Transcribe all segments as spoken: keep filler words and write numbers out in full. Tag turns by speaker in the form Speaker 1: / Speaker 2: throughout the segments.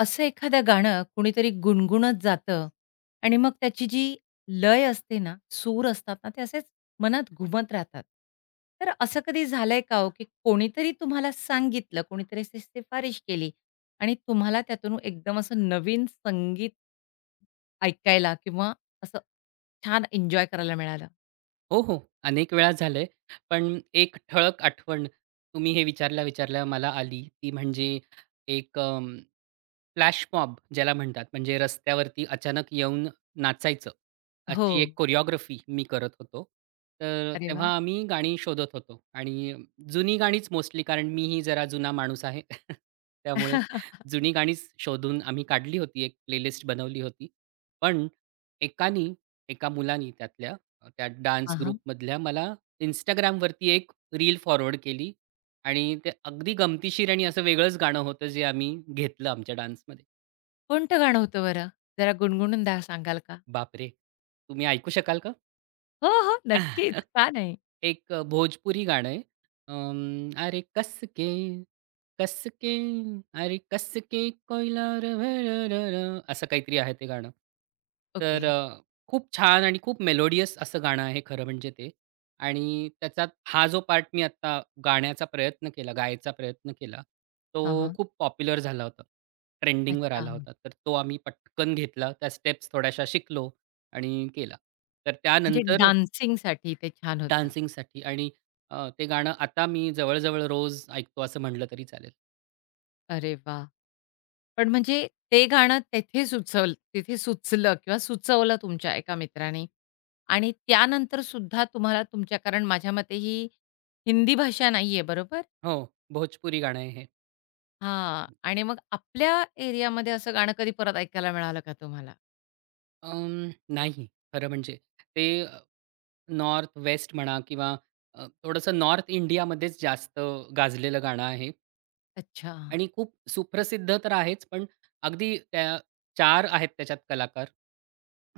Speaker 1: असं एखादं गाणं कुणीतरी गुणगुणत जातं आणि मग त्याची जी लय असते ना, सूर असतात ना, ते असेच मनात घुमत राहतात. तर असं कधी झालंय का हो, की कोणीतरी तुम्हाला सांगितलं, कोणीतरी अशी शिफारिश केली आणि तुम्हाला त्यातून एकदम असं नवीन संगीत ऐकायला किंवा असं छान एन्जॉय करायला मिळालं?
Speaker 2: हो, हो. अनेक वेळा झालंय. पण एक ठळक आठवण तुम्ही हे विचारल्या-विचारल्या मला आली. ती म्हणजे एक अं, फ्लॅश मॉब ज्याला म्हणतात, म्हणजे रस्त्यावरती अचानक येऊन नाचायचं,
Speaker 1: हो.
Speaker 2: अशी एक कोरिओग्राफी मी करत होतो. तर
Speaker 1: अरे
Speaker 2: तेव्हा
Speaker 1: वाह!
Speaker 2: आम्ही गाणी शोधत होतो आणि जुनी गाणीच मोस्टली कारण मीही जरा जुना माणूस आहे. त्यामुळे
Speaker 1: हां.
Speaker 2: जुनी गाणीच शोधून आम्ही काढली होती, एक प्लेलिस्ट बनवली होती. पण एकानी, एका मुलानी त्यातल्या अ, त्या डान्स ग्रुपमधल्या मला Instagramवरती एक रील फॉरवर्ड केली आणि ते अगदी गमतीशीर आणि असं वेगळंच गाणं होतं, जे आम्ही घेतलं आमच्या डान्समध्ये.
Speaker 1: कोणतं गाणं होतं बरं? जरा गुणगुणून द्या सांगाल का?
Speaker 2: बापरे! तुम्ही ऐकू शकाल का?
Speaker 1: हो, हो. नक्कीच. का नाही?
Speaker 2: एक अ, भोजपुरी गाणं आहे. अं, अरे कसके, कसके, अरे कसके कोयला र भर र र, असं काहीतरी आहे ते गाणं.
Speaker 1: ओके.
Speaker 2: तर अ, खूप छान आणि खूप मेलोडियस असं गाणं आहे खरं म्हणजे ते. आणि त्याचा हा जो पार्ट मी आत्ता गाण्याचा प्रयत्न केला, गायचा प्रयत्न केला, तो
Speaker 1: हां.
Speaker 2: खूप पॉप्युलर झाला होता. ट्रेंडिंगवर
Speaker 1: अच्छा.
Speaker 2: आला होता. तर तो आम्ही पटकन घेतला. त्या स्टेप्स थोड्याशा शिकलो आणि केला. तर
Speaker 1: म्हणजे
Speaker 2: त्यानंतर
Speaker 1: डान्सिंगसाठी ते छान होतं.
Speaker 2: डान्सिंगसाठी आणि अ, ते गाणं आता मी जवळ-जवळ रोज ऐकतो असं म्हटलं तरी चालेल.
Speaker 1: अरे वाह! पण म्हणजे ते गाणं तेथे सुचवल तिथे सुचलं किंवा सुचवलं तुमच्या एका मित्राने आणि त्यानंतर सुद्धा तुम्हाला तुमच्या कारण माझ्या मते ही हिंदी भाषा नाहीये, बरोबर?
Speaker 2: हो, भोजपुरी गाणं आहे हे.
Speaker 1: हां. आणि मग आपल्या एरियामध्ये असं गाणं कधी परत ऐकायला मिळालं का तुम्हाला?
Speaker 2: अं, नाही खरं म्हणजे. ते अ, नॉर्थ, वेस्ट म्हणा किंवा अ, थोडंसं नॉर्थ इंडियामध्येच जास्त गाजलेलं गाणं आहे.
Speaker 1: अच्छा.
Speaker 2: आणि खूप सुप्रसिद्ध तर आहेच, पण अगदी त्या चार आहेत त्याच्यात कलाकार.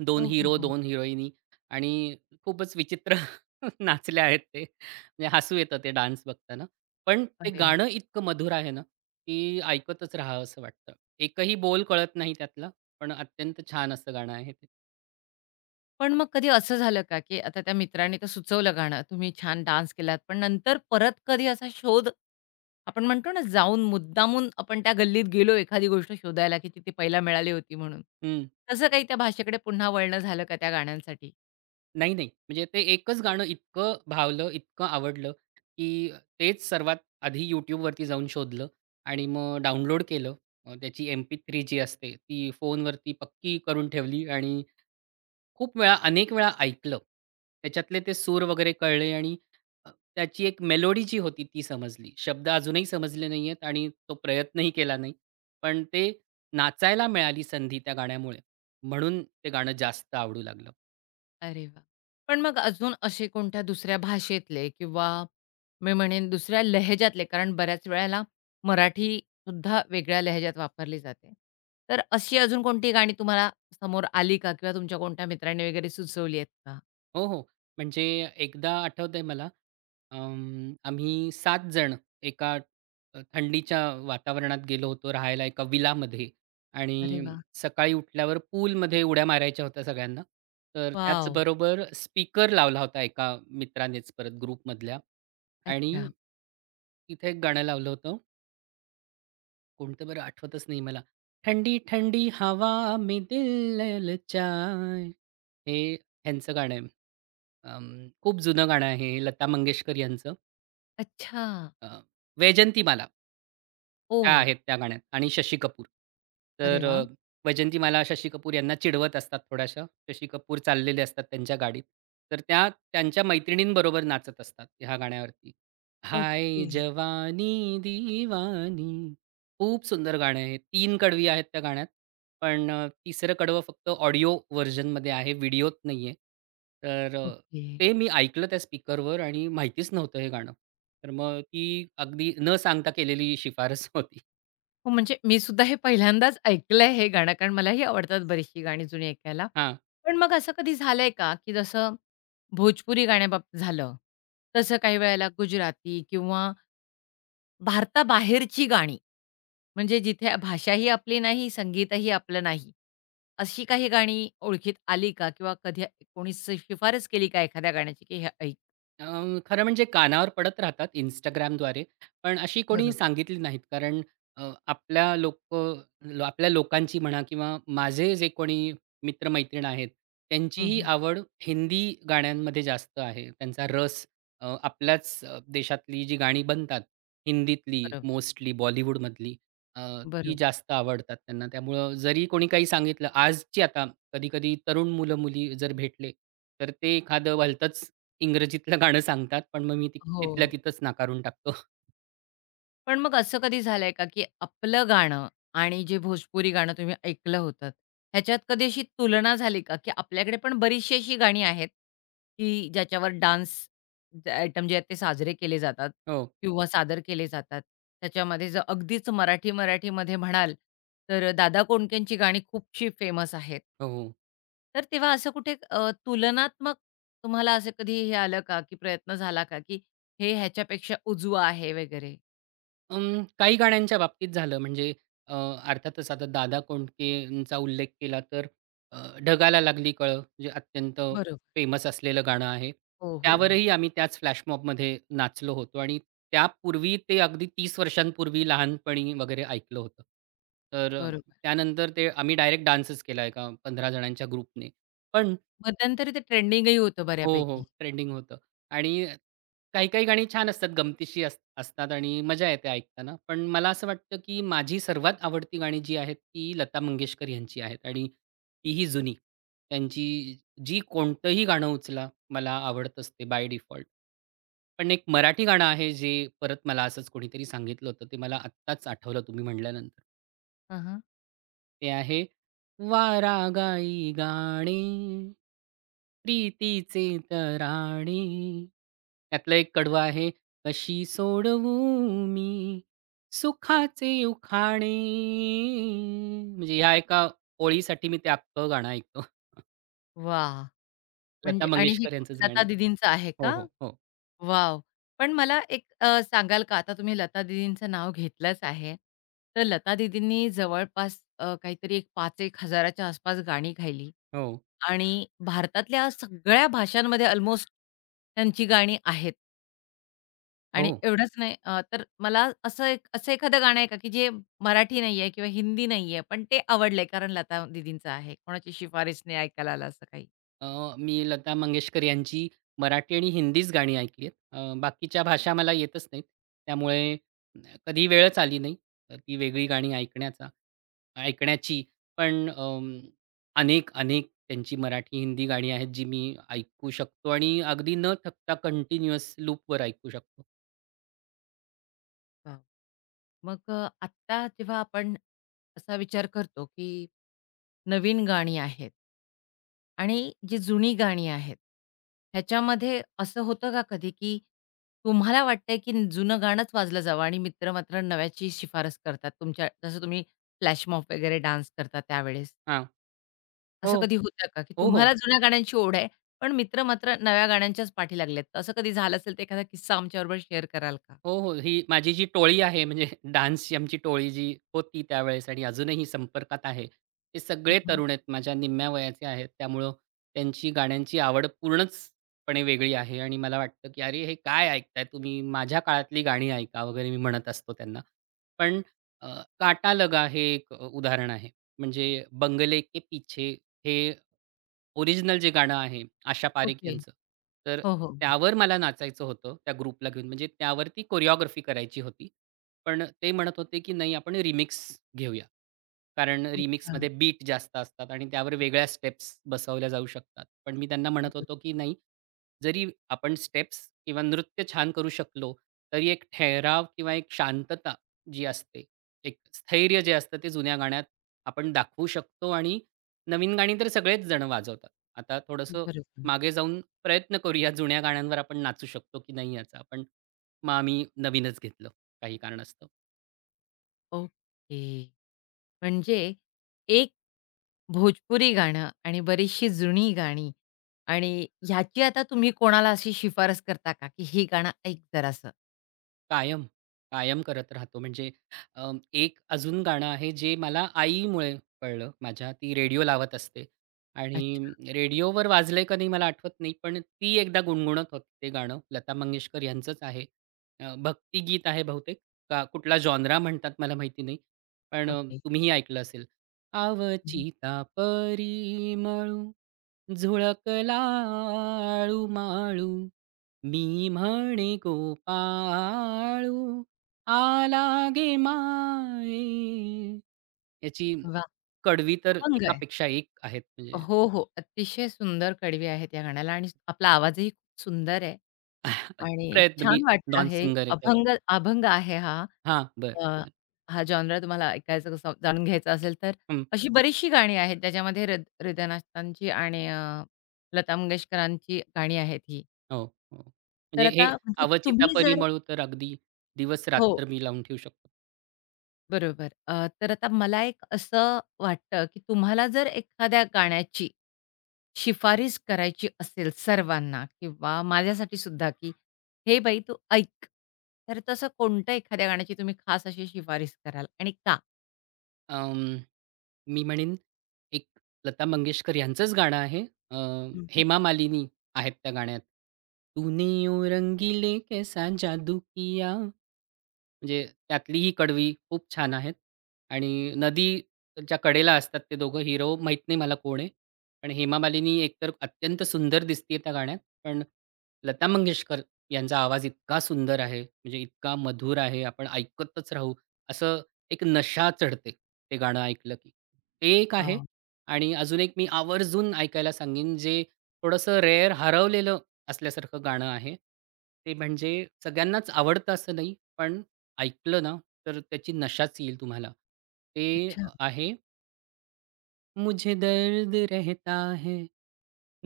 Speaker 2: दोन
Speaker 1: हो, हो,
Speaker 2: हिरो,
Speaker 1: हो.
Speaker 2: दोन हिरोईनी आणि खूपच विचित्र नाचले आहेत ते. म्हणजे हसू येतं ते डान्स बघताना. पण ते
Speaker 1: अरे वाह!
Speaker 2: गाणं इतकं मधुर आहे ना, की ऐकतच राहावसं वाटतं. एकही बोल कळत नाही त्यातला, पण अत्यंत छान असं गाणं आहे ते.
Speaker 1: पण मग कधी असं झालं का, की आता त्या मित्राने तर सुचवलं गाणं, तुम्ही छान डान्स केलात, पण नंतर परत कधी असा शोध आपण म्हणतो ना, जाऊन मुद्दामून आपण त्या गल्लीत गेलो एखादी गोष्ट शोधायला, की ती पहिला मिळाली होती म्हणून.
Speaker 2: हं.
Speaker 1: तसं काही त्या भाषेकडे पुन्हा वळणं झालं का त्या गाण्यांसाठी?
Speaker 2: नाही, नाही. म्हणजे ते एकच गाणं इतकं भावलं, इतकं आवडलं, की तेच सर्वात आधी YouTubeवरती जाऊन शोधलं आणि मग डाउनलोड केलं. अ, त्याची एम पी थ्री जी असते, ती फोनवरती पक्की करून ठेवली आणि खूप वेळा, अनेक वेळा ऐकलं. त्याच्यातले ते सूर वगैरे कळले आणि अ, त्याची एक मेलोडी जी होती ती समजली. शब्द अजूनही समजले नाही आहेत आणि तो प्रयत्नही केला नाही. पण ते नाचायला मिळाली संधी त्या गाण्यामुळे. म्हणून ते गाणं जास्त आवडू लागलं.
Speaker 1: अरे वाह! पण मग अजून असे कोणत्या दुसऱ्या भाषेतले किंवा मी म्हणेन दुसऱ्या लहेजातले कारण बऱ्याच वेळेला मराठीसुद्धा वेगळ्या लहेजात वापरली जाते. तर अशी अजून कोणती गाणी तुम्हाला समोर आली का? किंवा तुमच्या कोणत्या मित्रांनी वगैरे सुचवली आहेत का?
Speaker 2: हो, हो. म्हणजे एकदा आठवतंय मला अं, आम्ही सात जण एका अ, थंडीच्या वातावरणात गेलो होतो राहायला एका विलामध्ये
Speaker 1: अरे
Speaker 2: आणि
Speaker 1: वाह!
Speaker 2: सकाळी उठल्यावर पूलमध्ये उड्या मारायच्या होत्या सगळ्यांना. तर
Speaker 1: वॉव!
Speaker 2: त्याचबरोबर स्पीकर लावला होता एका मित्रानेच परत ग्रुपमधल्या आणि
Speaker 1: अच्छा.
Speaker 2: तिथे एक गाणं लावलं होतं. कोणतं बरं आठवतच नाही मला. ठंडी-ठंडी हवा में दिल ललचाए हे ह्यांचं गाणं आहे. अं, खूप जुनं गाणं आहे हे लता मंगेशकर यांचं
Speaker 1: अच्छा.
Speaker 2: अ, वैजंतीमाला
Speaker 1: ओ.
Speaker 2: त्या आहेत त्या गाण्यात आणि शशी कपूर.
Speaker 1: अरे
Speaker 2: तर
Speaker 1: वाह!
Speaker 2: अ, वैजंतीमाला शशी कपूर यांना चिडवत असतात थोड्याशा. शशी कपूर चाललेले असतात त्यांच्या गाडीत. तर त्या त्यांच्या मैत्रिणींबरोबर नाचत असतात ह्या गाण्यावरती. Hi
Speaker 1: okay.
Speaker 2: जवानी दिवानी खूप सुंदर गाणं आहे. तीन कडवी आहेत त्या गाण्यात पण अ, तिसरं कडवं फक्त ऑडिओ व्हर्जनमध्ये आहे, व्हिडिओत नाही आहे. तर अ,
Speaker 1: ओके.
Speaker 2: ते मी ऐकलं त्या स्पीकरवर आणि माहितीच नव्हतं हे गाणं. तर मग ती अगदी न सांगता केलेली शिफारस होती.
Speaker 1: हो, म्हणजे मी सुद्धा हे पहिल्यांदाच ऐकलंय हे गाणं, कारण मलाही आवडतात बरीचशी गाणी जुनी ऐकायला.
Speaker 2: हां.
Speaker 1: पण मग असं कधी झालंय का, की जसं भोजपुरी गाण्याबाबतीत झालं, तसं काही वेळेला गुजराती किंवा भारताबाहेरची गाणी, म्हणजे जिथे भाषाही आपली नाही, संगीतही आपलं नाही, अशी काही गाणी ओळखीत आली का? किंवा कधी कोणी स शिफारस केली का एखाद्या गाण्याची, की हे ऐक?
Speaker 2: अं, खरं म्हणजे कानावर पडत राहतात Instagramद्वारे, पण अशी कोणी
Speaker 1: बरोबर.
Speaker 2: सांगितली नाहीत. कारण अ, आपल्या लोकं लो आपल्या लोकांची म्हणा किंवा माझे जे कोणी मित्र-मैत्रीण आहेत,
Speaker 1: हं,
Speaker 2: त्यांचीही
Speaker 1: हं.
Speaker 2: आवड हिंदी गाण्यांमध्ये जास्त आहे. त्यांचा रस अ, आपल्याच अ, देशातली जी गाणी बनतात, हिंदीतली
Speaker 1: बरोबर,
Speaker 2: मोस्टली बॉलिवूडमधली अ, ती
Speaker 1: बरोबर.
Speaker 2: जास्त आवडतात त्यांना. त्यामुळं जरी कोणी काही सांगितलं आजची आता कधी-कधी तरुण मुलं-मुली जर भेटले, तर ते एखादं भलतंच इंग्रजीतलं गाणं सांगतात, पण मग मी ती
Speaker 1: हो.
Speaker 2: तिथल्या तिथंच नाकारून टाकतो.
Speaker 1: पण मग असं कधी झालंय का, की आपलं गाणं आणि जे भोजपुरी गाणं तुम्ही ऐकलं होतं, ह्याच्यात कधी अशी तुलना झाली का, की आपल्याकडे पण बरीचशी अशी गाणी आहेत, की ज्याच्यावर डान्स आयटम जे आहेत ते साजरे केले जातात
Speaker 2: हो,
Speaker 1: किंवा सादर केले जातात. त्याच्यामध्ये जर अगदीच मराठी, मराठीमध्ये म्हणाल, तर दादा कोंडकेंची गाणी खूपशी फेमस आहेत.
Speaker 2: हो.
Speaker 1: तर तेव्हा असं कुठे अ, तुलनात्मक तुम्हाला असं कधी हे आलं का, की प्रयत्न झाला का, की हे ह्याच्यापेक्षा उजवं आहे वगैरे?
Speaker 2: अं, काही गाण्यांच्या बाबतीत झालं म्हणजे अ, अर्थातच आता दादा कोंडकेंचा उल्लेख केला तर अ, ढगाला लागली कळं जे अत्यंत फेमस असलेलं गाणं आहे.
Speaker 1: हो, हो, हो.
Speaker 2: त्यावरही आम्ही त्याच फ्लॅशमॉबमध्ये नाचलो होतो आणि त्यापूर्वी ते अगदी तीस वर्षांपूर्वी लहानपणी वगैरे ऐकलं होतं. तर अ,
Speaker 1: बरोबर.
Speaker 2: त्यानंतर ते आम्ही डायरेक्ट डान्सच केला एका पंधरा जणांच्या ग्रुपने. पण
Speaker 1: मध्यंतरी ते ट्रेंडिंगही होतं
Speaker 2: हो, हो.
Speaker 1: बऱ्यापैकी.
Speaker 2: ट्रेंडिंग होतं आणि काही-काही गाणी छान असतात, गमतीशीर अस असतात आणि मजा येते ऐकताना. पण मला असं वाटतं, की माझी सर्वात आवडती गाणी जी आहेत, ती लता मंगेशकर यांची आहेत आणि तीही जुनी. त्यांची जी कोणतंही गाणं उचला, मला आवडत असते बाय डिफॉल्ट. पण एक मराठी गाणं आहे, जे परत मला असंच कोणीतरी सांगितलं होतं. ते मला आत्ताच आठवलं तुम्ही म्हटल्यानंतर.
Speaker 1: हां, हां.
Speaker 2: ते आहे वारा गाई गाणे प्रीतीचे तराणे त्यातलं एक कडवं आहे कशी सोडवू मी सुखाचे उखाणे म्हणजे ह्या एका ओळीसाठी मी ते अख्खं गाणं ऐकतो.
Speaker 1: वाह!
Speaker 2: लता
Speaker 1: म्हणजे आणि हे
Speaker 2: मंगेशकर यांचंच गाणं.
Speaker 1: लता दीदींचं आहे
Speaker 2: हो,
Speaker 1: का?
Speaker 2: हो, हो,
Speaker 1: वॉव! पण मला एक अ, सांगाल का आता तुम्ही लता दीदींचं नाव घेतलंच आहे. तर लता दीदींनी जवळपास अ, काहीतरी एक पाच हजार-एक हजार च्या आसपास गाणी गायली
Speaker 2: हो,
Speaker 1: आणि भारतातल्या सगळ्या भाषांमध्ये अल्मोस्ट त्यांची गाणी आहेत.
Speaker 2: हो.
Speaker 1: आणि एवढंच नाही अ, तर मला असं एक असं एखादं गाणं आहे का, की जे मराठी नाहीये किंवा हिंदी नाहीये, पण ते आवडलंय कारण लता दीदींचं आहे. कोणाची शिफारस नाही ऐकायला आलं असं काही.
Speaker 2: अ, मी लता मंगेशकर यांची मराठी आणि हिंदीच गाणी ऐकली आहेत. अ, बाकीच्या भाषा मला येतच नाहीत. त्यामुळे अ, कधी वेळच आली नाही, अ, ती वेगळी गाणी ऐकण्याचा ऐकण्याची. पण अं, अनेक, अनेक त्यांची मराठी, हिंदी गाणी आहेत, जी मी ऐकू शकतो आणि अगदी न थकता कंटिन्यूअस लूपवर ऐकू शकतो.
Speaker 1: वाह! मग अ, आत्ता जेव्हा आपण असा विचार करतो, की नवीन गाणी आहेत आणि जी जुनी गाणी आहेत, ह्याच्यामध्ये असं होतं का कधी, की तुम्हाला वाटतंय, की जुनं गाणंच वाजलं जावं आणि मित्र मात्र नव्याची शिफारस करतात तुमच्या जसं तुम्ही फ्लॅशमॉब वगैरे डान्स करता त्यावेळेस.
Speaker 2: हां.
Speaker 1: असं
Speaker 2: हो.
Speaker 1: कधी होतं का, की
Speaker 2: हो, हो.
Speaker 1: तुम्हाला जुन्या गाण्यांची ओढ आहे, पण मित्र मात्र नव्या गाण्यांच्याच पाठी लागलेत. असं कधी झालं असेल तर एखादा किस्सा आमच्याबरोबर शेअर कराल का?
Speaker 2: हो, हो. ही माझी जी टोळी आहे म्हणजे डान्सची आमची टोळी जी होती त्यावेळेस आणि अजूनही संपर्कात आहे. ते सगळे
Speaker 1: हं.
Speaker 2: तरुण आहेत. माझ्या निम्म्या वयाचे आहेत. त्यामुळं त्यांची गाण्यांची आवड पूर्णचपणे वेगळी आहे आणि मला वाटतं, की "अरे, हे काय ऐकताय तुम्ही? माझ्या काळातली गाणी ऐका" वगैरे मी म्हणत असतो त्यांना. पण अ, "काटा लगा" हे एक उदाहरण आहे. म्हणजे "बंगले के पीछे" हे ओरिजिनल जे गाणं आहे आशा पारेख
Speaker 1: ओके.
Speaker 2: यांचं, तर
Speaker 1: हो, हो.
Speaker 2: त्यावर मला नाचायचं होतं त्या ग्रुपला घेऊन. म्हणजे त्यावरती कोरिओग्राफी करायची होती. पण ते म्हणत होते, की नाही आपण रिमिक्स घेऊया. कारण
Speaker 1: अच्छा.
Speaker 2: रिमिक्समध्ये बीट जास्त असतात आणि त्यावर वेगळ्या स्टेप्स बसवल्या जाऊ शकतात. पण मी त्यांना म्हणत
Speaker 1: बरं.
Speaker 2: होतो, की नाही जरी आपण स्टेप्स किंवा नृत्य छान करू शकलो, तरी एक ठहराव किंवा एक शांतता जी असते, एक स्थैर्य जे असतं ते जुन्या गाण्यात आपण दाखवू शकतो आणि नवीन गाणी तर सगळेच जण वाजवतात. आता थोडंसं
Speaker 1: बरोबर.
Speaker 2: मागे जाऊन प्रयत्न करूया जुन्या गाण्यांवर आपण नाचू शकतो की नाही याचा. पण मग आम्ही नवीनच घेतलं काही कारणास्तव.
Speaker 1: ओके. म्हणजे एक भोजपुरी गाणं आणि बरीचशी जुनी गाणी आणि ह्याची आता तुम्ही कोणाला अशी शिफारस करता का, की हे गाणं ऐक जरासं?
Speaker 2: कायम, कायम करत राहतो. म्हणजे अ, एक अजून गाणं आहे जे मला आईमुळे कळलं माझ्या. ती रेडिओ लावत असते आणि
Speaker 1: अच्छा.
Speaker 2: रेडिओवर वाजलंय का नाही मला आठवत नाही. पण ती एकदा गुणगुणत होती ते गाणं. लता मंगेशकर यांचंच आहे. अ, भक्तिगीत आहे बहुतेक. का कुठला जॉनरा म्हणतात मला माहिती नाही. पण अ,
Speaker 1: ओके.
Speaker 2: तुम्हीही ऐकलं असेल.
Speaker 1: हं.
Speaker 2: आवची तापरी मळू झुळकला आळू माळू. मी म्हणे गोपाळू आला गे माये याची
Speaker 1: वाह!
Speaker 2: कडवी तर
Speaker 1: अभंग आहे.
Speaker 2: एकापेक्षा एक आहेत म्हणजे
Speaker 1: हो, हो. अतिशय सुंदर कडवी आहेत या गाण्याला आणि आपला आवाजही खूप सुंदर आहे. आणि
Speaker 2: प्रयत्न मी
Speaker 1: छान वाटलं
Speaker 2: नॉन
Speaker 1: हे
Speaker 2: सिंगर आहे खरं.
Speaker 1: अभंग अभंग आहे हा.
Speaker 2: हां, बरं,
Speaker 1: अ,
Speaker 2: बरं.
Speaker 1: हा जॉनरा तुम्हाला ऐकायचं कसं जाणून घ्यायचा असेल तर
Speaker 2: हं.
Speaker 1: अशी बरीचशी गाणी आहेत त्याच्यामध्ये हृद हृदय नागतांची आणि अ, लता मंगेशकरांची गाणी आहेत ही.
Speaker 2: हो, हो.
Speaker 1: तर
Speaker 2: म्हणजे
Speaker 1: आता
Speaker 2: हे
Speaker 1: म्हणजे
Speaker 2: अवचिता
Speaker 1: तुम्ही जर
Speaker 2: परिमळू तर अगदी
Speaker 1: हो.
Speaker 2: दिवस-रात्र मी लावून ठेवू शकतो.
Speaker 1: बरोबर. अ, तर आता मला एक असं वाटतं, की तुम्हाला जर एखाद्या गाण्याची शिफारिश करायची असेल सर्वांना किंवा माझ्यासाठी सुद्धा, की "हे बाई तू ऐक." तर तसं कोणत्या एखाद्या गाण्याची तुम्ही खास अशी शिफारिश कराल आणि का?
Speaker 2: अं मी म्हणेन एक लता मंगेशकर यांचंच गाणं आहे. अ,
Speaker 1: हं, हं.
Speaker 2: हेमा मालिनी आहेत त्या गाण्यात. तूने ओ रंगीले कैसा जादू किया म्हणजे त्यातली ही कडवी खूप छान आहेत आणि नदीच्या कडेला असतात ते दोघं. हिरो माहीत नाही मला कोण आहे. पण हेमा मालिनी एकतर अत्यंत सुंदर दिसतीये त्या गाण्यात. पण लता मंगेशकर यांचा आवाज इतका सुंदर आहे, म्हणजे इतका मधुर आहे, आपण ऐकतच राहू, असं एक नशा चढते ते गाणं ऐकलं की. ते एक आहे आणि अजून एक मी आवर्जून ऐकायला सांगेन, जे थोडंसं रेअर हरवलेलं असल्यासारखं गाणं आहे. ते म्हणजे सगळ्यांनाच आवडतं असं नाही, पण ऐकलं ना, तर त्याची नशाच येईल तुम्हाला. ते
Speaker 1: अच्छा,
Speaker 2: अ, आहे मुझे दर्द रहता है,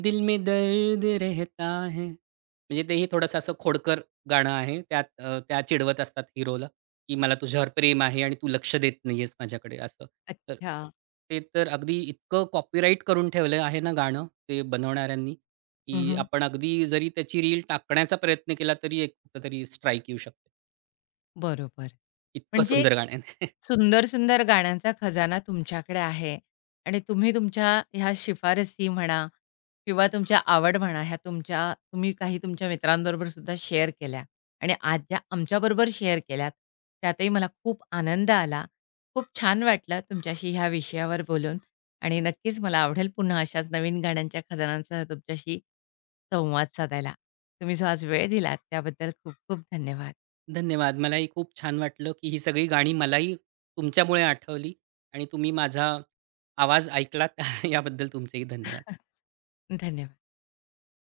Speaker 2: दिल में दर्द रहता है. म्हणजे तेही थोडंसं असं खोडकर गाणं आहे. त्यात अ, त्या चिडवत असतात हिरोला, की मला तुझ्यावर प्रेम आहे आणि तू लक्ष देत नाही आहेस माझ्याकडे असं. तर
Speaker 1: अच्छा.
Speaker 2: ते तर अगदी इतकं कॉपीराईट करून ठेवलं आहे ना गाणं ते बनवणाऱ्यांनी, की
Speaker 1: हं.
Speaker 2: आपण अगदी जरी त्याची रील टाकण्याचा प्रयत्न केला तरी एक कुठेतरी स्ट्राईक येऊ शकते.
Speaker 1: बरोबर.
Speaker 2: इतकं
Speaker 1: म्हणजे
Speaker 2: सुंदर गाणं आहे.
Speaker 1: सुंदर, सुंदर गाण्यांचा खजाना तुमच्याकडे आहे आणि तुम्ही तुमच्या ह्या शिफारसी म्हणा किंवा तुमच्या आवड म्हणा, ह्या तुमच्या तुम्ही काही तुमच्या मित्रांबरोबर सुद्धा शेअर केल्या आणि आज ज्या आमच्याबरोबर शेअर केल्यात, त्यातही मला खूप आनंद आला. खूप छान वाटलं तुमच्याशी ह्या विषयावर बोलून आणि नक्कीच मला आवडेल पुन्हा अशाच नवीन गाण्यांच्या खजानांसह तुमच्याशी संवाद साधायला. तुम्ही जो आज वेळ दिलात त्याबद्दल खूप खूप धन्यवाद.
Speaker 2: धन्यवाद. मलाही खूप छान वाटलं, की ही सगळी गाणी मलाही तुमच्यामुळे आठवली आणि तुम्ही माझा आवाज ऐकलात. याबद्दल तुमचेही धन्यवाद.
Speaker 1: धन्यवाद.